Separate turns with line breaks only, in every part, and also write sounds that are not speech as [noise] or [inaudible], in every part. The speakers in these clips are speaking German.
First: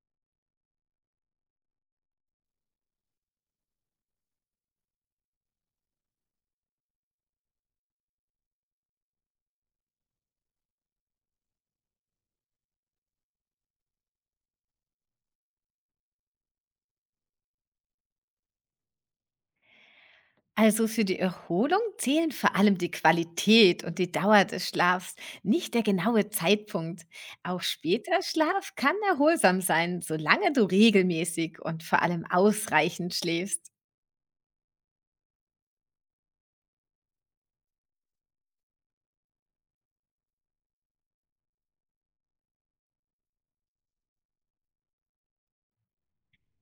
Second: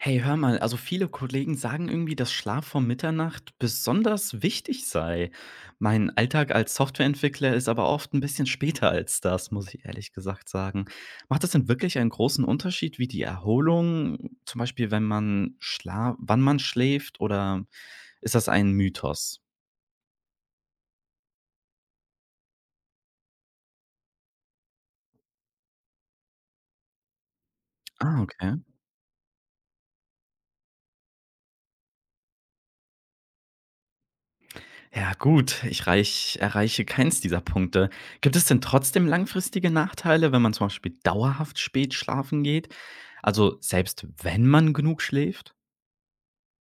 Hey, hör mal, also viele Kollegen sagen irgendwie, dass Schlaf vor Mitternacht besonders wichtig sei. Mein Alltag als Softwareentwickler ist aber oft ein bisschen später als das, muss ich ehrlich gesagt sagen. Macht das denn wirklich einen großen Unterschied, wie die Erholung, zum Beispiel, wenn man schla wann man schläft, oder ist das ein Mythos?
Also für die Erholung zählen vor allem die Qualität und die Dauer des Schlafs, nicht der genaue Zeitpunkt. Auch später
Ah, okay.
Schlaf kann erholsam sein, solange du regelmäßig und vor allem ausreichend schläfst.
Ja gut, ich reich erreiche keins dieser Punkte. Gibt es denn trotzdem langfristige Nachteile, wenn man zum Beispiel dauerhaft spät schlafen geht? Also selbst wenn man genug schläft?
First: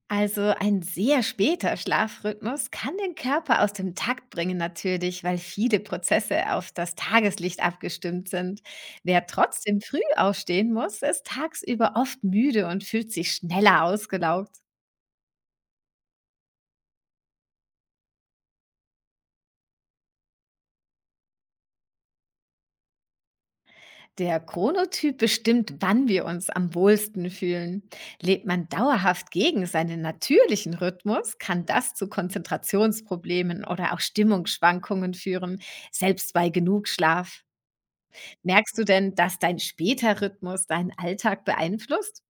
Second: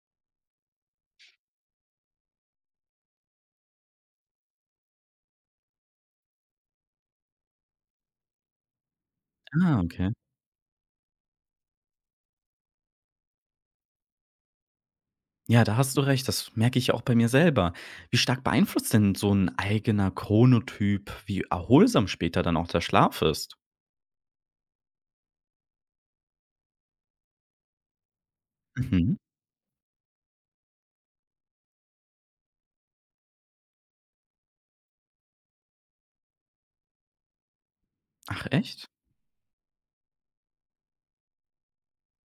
Also ein sehr später Schlafrhythmus kann den Körper aus dem Takt bringen natürlich, weil viele Prozesse auf das Tageslicht abgestimmt sind. Wer
Ah,
trotzdem früh
okay.
aufstehen muss, ist tagsüber oft müde und fühlt sich schneller ausgelaugt.
Ja, da hast du recht, das merke ich auch bei mir selber. Wie stark beeinflusst denn so ein eigener Chronotyp, wie erholsam später dann auch der Schlaf ist?
Der Chronotyp bestimmt, wann wir uns am wohlsten fühlen. Lebt man
Mhm.
dauerhaft gegen seinen natürlichen Rhythmus, kann das zu Konzentrationsproblemen oder auch Stimmungsschwankungen führen, selbst bei genug Schlaf.
Ach
Merkst du
echt?
denn, dass dein später Rhythmus deinen Alltag beeinflusst?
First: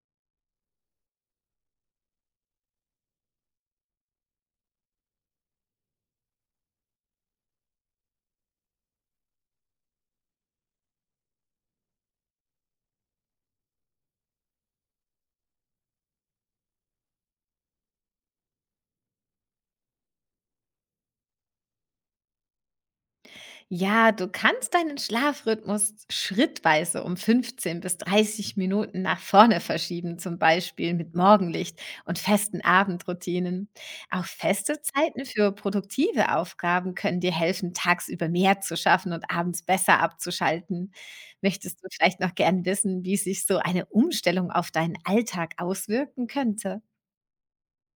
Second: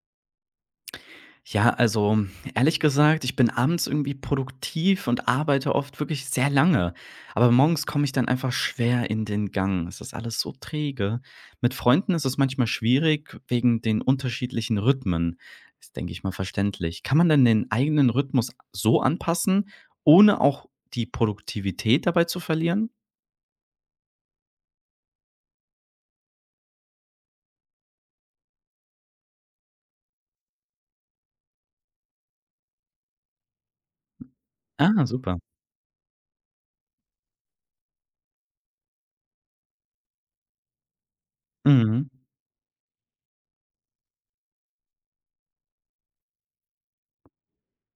Ja, also ehrlich gesagt, ich bin abends irgendwie produktiv und arbeite oft wirklich sehr lange. Aber morgens komme ich dann einfach schwer in den Gang. Es ist alles so träge. Mit Freunden ist es manchmal schwierig wegen den unterschiedlichen Rhythmen. Ist, denke ich mal, verständlich. Kann man denn den eigenen Rhythmus so anpassen, ohne auch die Produktivität dabei zu verlieren?
Ja, du kannst deinen Schlafrhythmus schrittweise um 15 bis 30 Minuten nach vorne verschieben, zum Beispiel mit Morgenlicht und festen Abendroutinen. Auch feste
Ah,
Zeiten
super.
für produktive Aufgaben können dir helfen, tagsüber mehr zu schaffen und abends besser abzuschalten. Möchtest du
Mhm.
vielleicht noch gern wissen, wie sich so eine Umstellung auf deinen Alltag auswirken könnte?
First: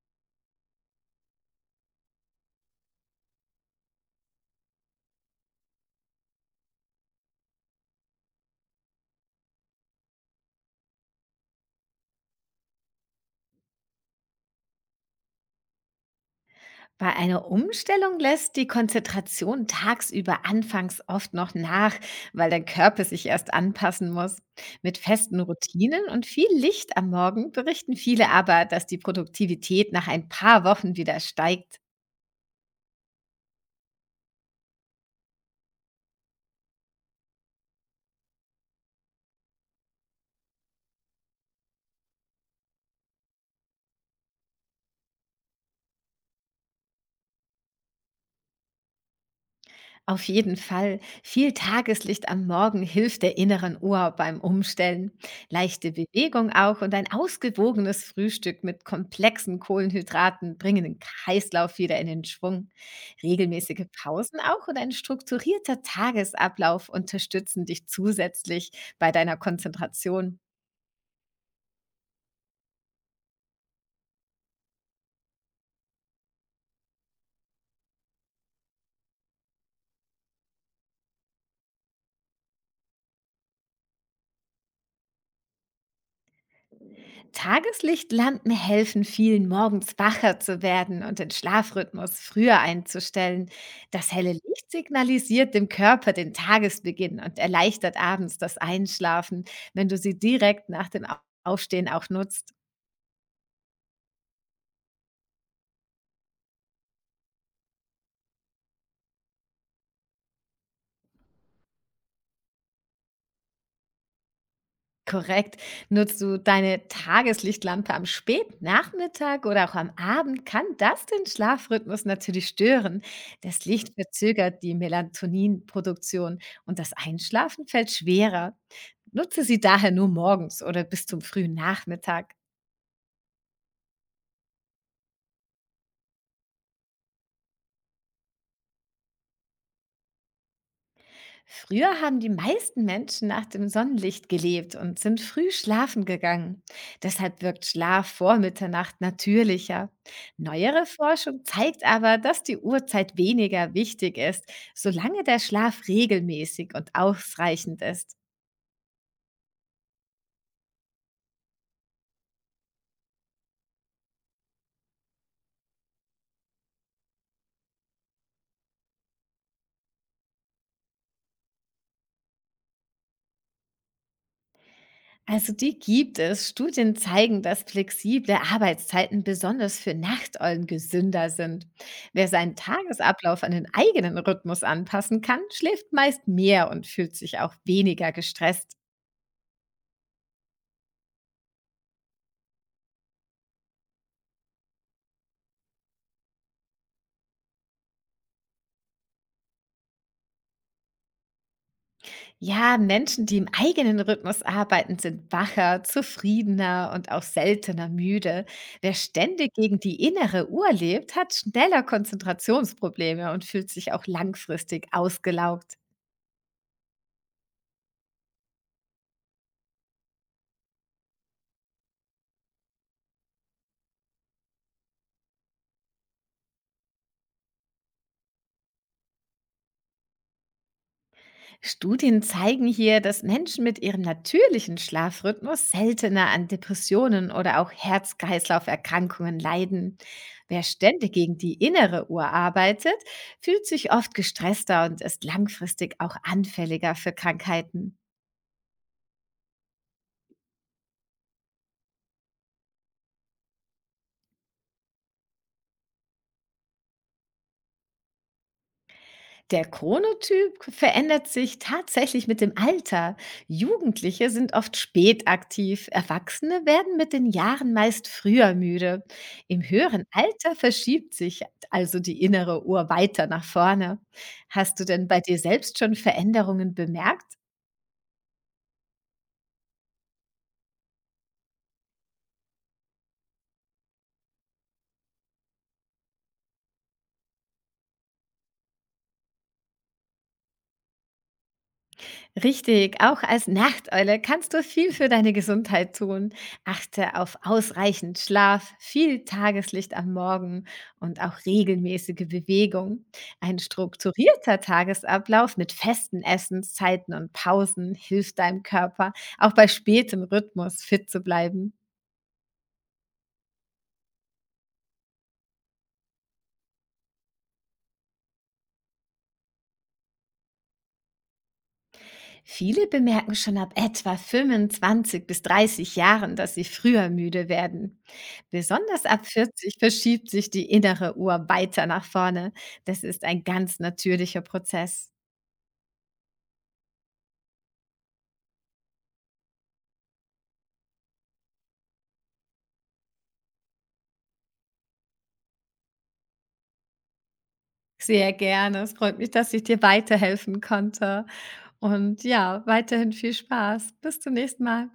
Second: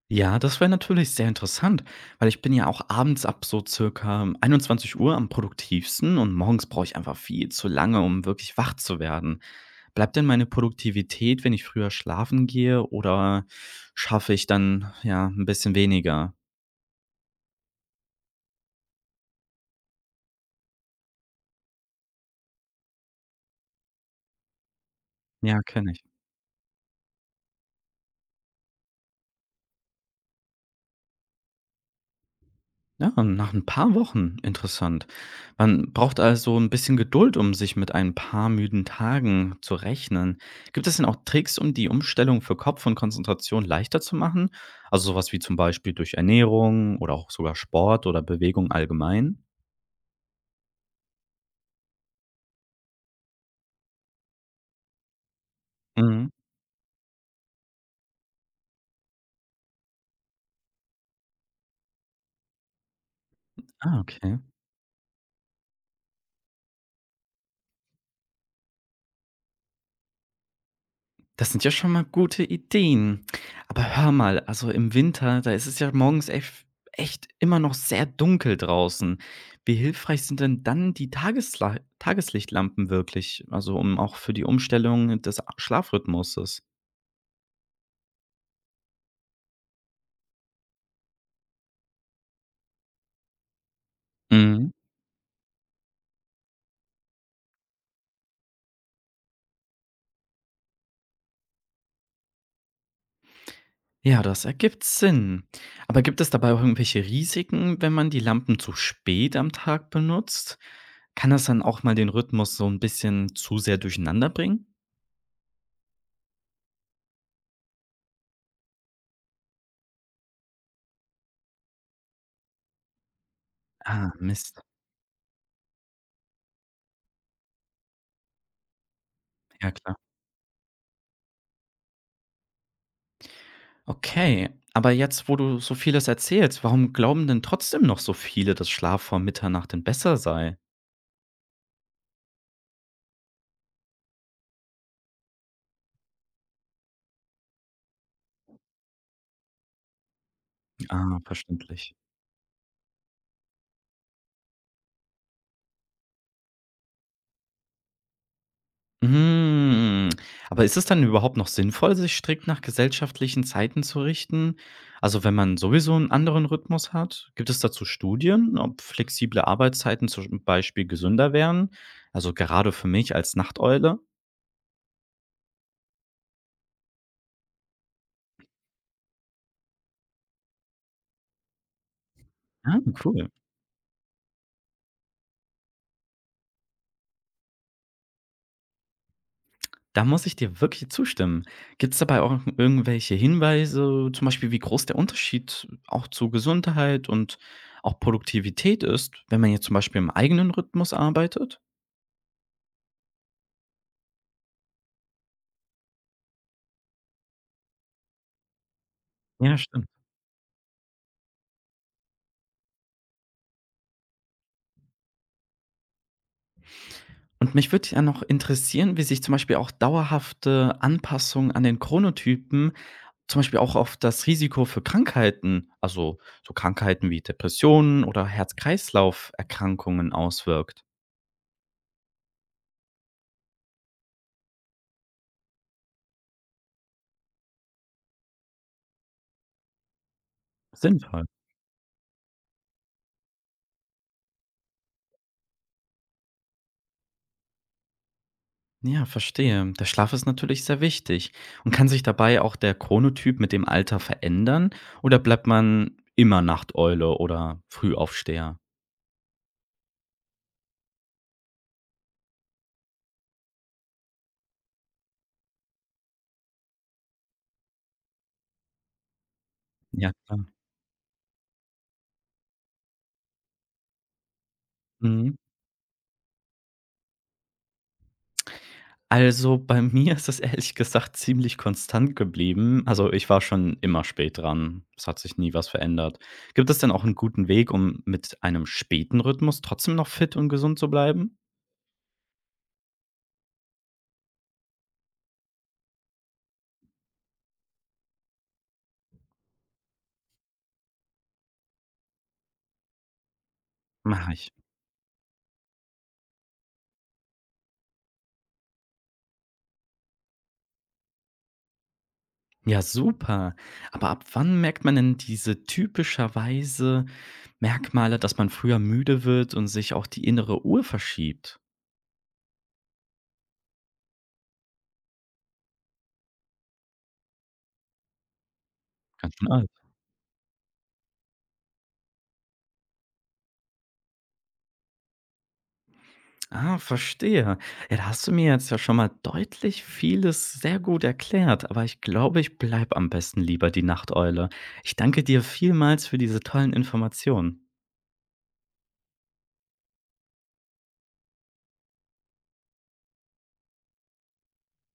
Ja, das wäre natürlich sehr interessant, weil ich bin ja auch abends ab so circa 21 Uhr am produktivsten und morgens brauche ich einfach viel zu lange, um wirklich wach zu werden. Bleibt denn meine Produktivität, wenn ich früher schlafen gehe oder schaffe ich dann, ja, ein bisschen weniger?
Bei einer Umstellung lässt die Konzentration tagsüber anfangs oft noch nach, weil der Körper sich erst anpassen muss. Mit festen
Ja, kenne ich.
Routinen und viel Licht am Morgen berichten viele aber, dass die Produktivität nach ein paar Wochen wieder steigt.
Ja, nach ein paar Wochen, interessant. Man braucht also ein bisschen Geduld, um sich mit ein paar müden Tagen zu rechnen. Gibt es denn auch Tricks, um die Umstellung für Kopf und Konzentration leichter zu machen? Also, sowas wie zum Beispiel durch Ernährung oder auch sogar Sport oder Bewegung allgemein?
Auf jeden Fall. Viel Tageslicht am Morgen hilft der inneren Uhr beim Umstellen. Leichte
Mhm.
Bewegung auch und ein ausgewogenes Frühstück mit komplexen Kohlenhydraten bringen den Kreislauf wieder in den Schwung. Regelmäßige
Ah, okay.
Pausen auch und ein strukturierter Tagesablauf unterstützen dich zusätzlich bei deiner Konzentration.
Das sind ja schon mal gute Ideen. Aber hör mal, also im Winter, da ist es ja morgens echt immer noch sehr dunkel draußen. Wie hilfreich sind denn dann die Tagesla Tageslichtlampen wirklich? Also um auch für die Umstellung des Schlafrhythmuses.
Tageslichtlampen helfen vielen, morgens wacher zu werden und den Schlafrhythmus früher einzustellen. Das helle Licht
Mhm.
signalisiert dem Körper den Tagesbeginn und erleichtert abends das Einschlafen, wenn du sie direkt nach dem Aufstehen auch nutzt.
Ja, das ergibt Sinn. Aber gibt es dabei auch irgendwelche Risiken, wenn man die Lampen zu spät am Tag benutzt? Kann das dann auch mal den Rhythmus so ein bisschen zu sehr durcheinander bringen?
Korrekt. Nutzt du deine Tageslichtlampe am Spätnachmittag oder auch am Abend, kann das den Schlafrhythmus natürlich stören. Das Licht
Ah, Mist.
verzögert die Melatoninproduktion und das Einschlafen fällt schwerer. Nutze sie
Ja,
daher
klar.
nur morgens oder bis zum frühen Nachmittag.
Okay, aber jetzt, wo du so vieles erzählst, warum glauben denn trotzdem noch so viele, dass Schlaf vor Mitternacht denn besser sei?
Früher haben die meisten Menschen nach dem Sonnenlicht gelebt und sind früh schlafen gegangen. Deshalb wirkt Schlaf vor Mitternacht natürlicher. Neuere
Ah,
Forschung zeigt
verständlich.
aber, dass die Uhrzeit weniger wichtig ist, solange der Schlaf regelmäßig und ausreichend ist.
Hm, aber ist es dann überhaupt noch sinnvoll, sich strikt nach gesellschaftlichen Zeiten zu richten? Also wenn man sowieso einen anderen Rhythmus hat, gibt es dazu Studien, ob flexible Arbeitszeiten zum Beispiel gesünder wären? Also gerade für mich als Nachteule?
Also die gibt es. Studien zeigen, dass flexible Arbeitszeiten besonders für Nachteulen gesünder sind. Wer seinen
Ah, cool.
Tagesablauf an den eigenen Rhythmus anpassen kann, schläft meist mehr und fühlt sich auch weniger gestresst.
Da muss ich dir wirklich zustimmen. Gibt es dabei auch irgendwelche Hinweise, zum Beispiel wie groß der Unterschied auch zu Gesundheit und auch Produktivität ist, wenn man jetzt zum Beispiel im eigenen Rhythmus arbeitet?
Ja, Menschen, die im eigenen Rhythmus arbeiten, sind wacher, zufriedener und auch seltener müde. Wer ständig
Ja,
gegen
stimmt.
die innere Uhr lebt, hat schneller Konzentrationsprobleme und fühlt sich auch langfristig ausgelaugt.
Und mich würde ja noch interessieren, wie sich zum Beispiel auch dauerhafte Anpassungen an den Chronotypen, zum Beispiel auch auf das Risiko für Krankheiten, also so Krankheiten wie Depressionen oder Herz-Kreislauf-Erkrankungen auswirkt.
Studien zeigen hier, dass Menschen mit ihrem natürlichen Schlafrhythmus seltener an Depressionen oder auch Herz-Kreislauf-Erkrankungen leiden. Wer ständig
Sinnvoll.
gegen die innere Uhr arbeitet, fühlt sich oft gestresster und ist langfristig auch anfälliger für Krankheiten.
Ja, verstehe. Der Schlaf ist natürlich sehr wichtig. Und kann sich dabei auch der Chronotyp mit dem Alter verändern? Oder bleibt man immer Nachteule oder Frühaufsteher?
Der Chronotyp verändert sich tatsächlich mit dem Alter. Jugendliche sind oft spät aktiv, Erwachsene werden mit den Jahren meist früher müde. Im höheren
Ja, klar.
Alter verschiebt sich also die innere Uhr weiter nach vorne. Hast du denn bei
Mhm.
dir selbst schon Veränderungen bemerkt?
Also bei [laughs] mir ist es ehrlich gesagt ziemlich konstant geblieben. Also ich war schon immer spät dran. Es hat sich nie was verändert. Gibt es denn auch einen guten Weg, um mit einem späten Rhythmus trotzdem noch fit und gesund zu bleiben?
Richtig, auch als Nachteule kannst du viel für deine Gesundheit tun. Achte auf ausreichend Schlaf, viel Tageslicht am Morgen und auch regelmäßige Bewegung. Ein
Mache ich.
strukturierter Tagesablauf mit festen Essenszeiten und Pausen hilft deinem Körper, auch bei spätem Rhythmus fit zu bleiben.
Ja, super. Aber ab wann merkt man denn diese typischerweise Merkmale, dass man früher müde wird und sich auch die innere Uhr verschiebt?
Viele bemerken schon ab etwa 25 bis 30 Jahren, dass sie früher müde werden. Besonders ab
Ganz schön alt.
40 verschiebt sich die innere Uhr weiter nach vorne. Das ist ein ganz natürlicher Prozess.
Ah, verstehe. Ja, da hast du mir jetzt ja schon mal deutlich vieles sehr gut erklärt, aber ich glaube, ich bleibe am besten lieber die Nachteule. Ich danke dir vielmals für diese tollen Informationen.
Sehr gerne. Es freut mich, dass ich dir weiterhelfen konnte. Und ja, weiterhin viel Spaß. Bis zum nächsten Mal.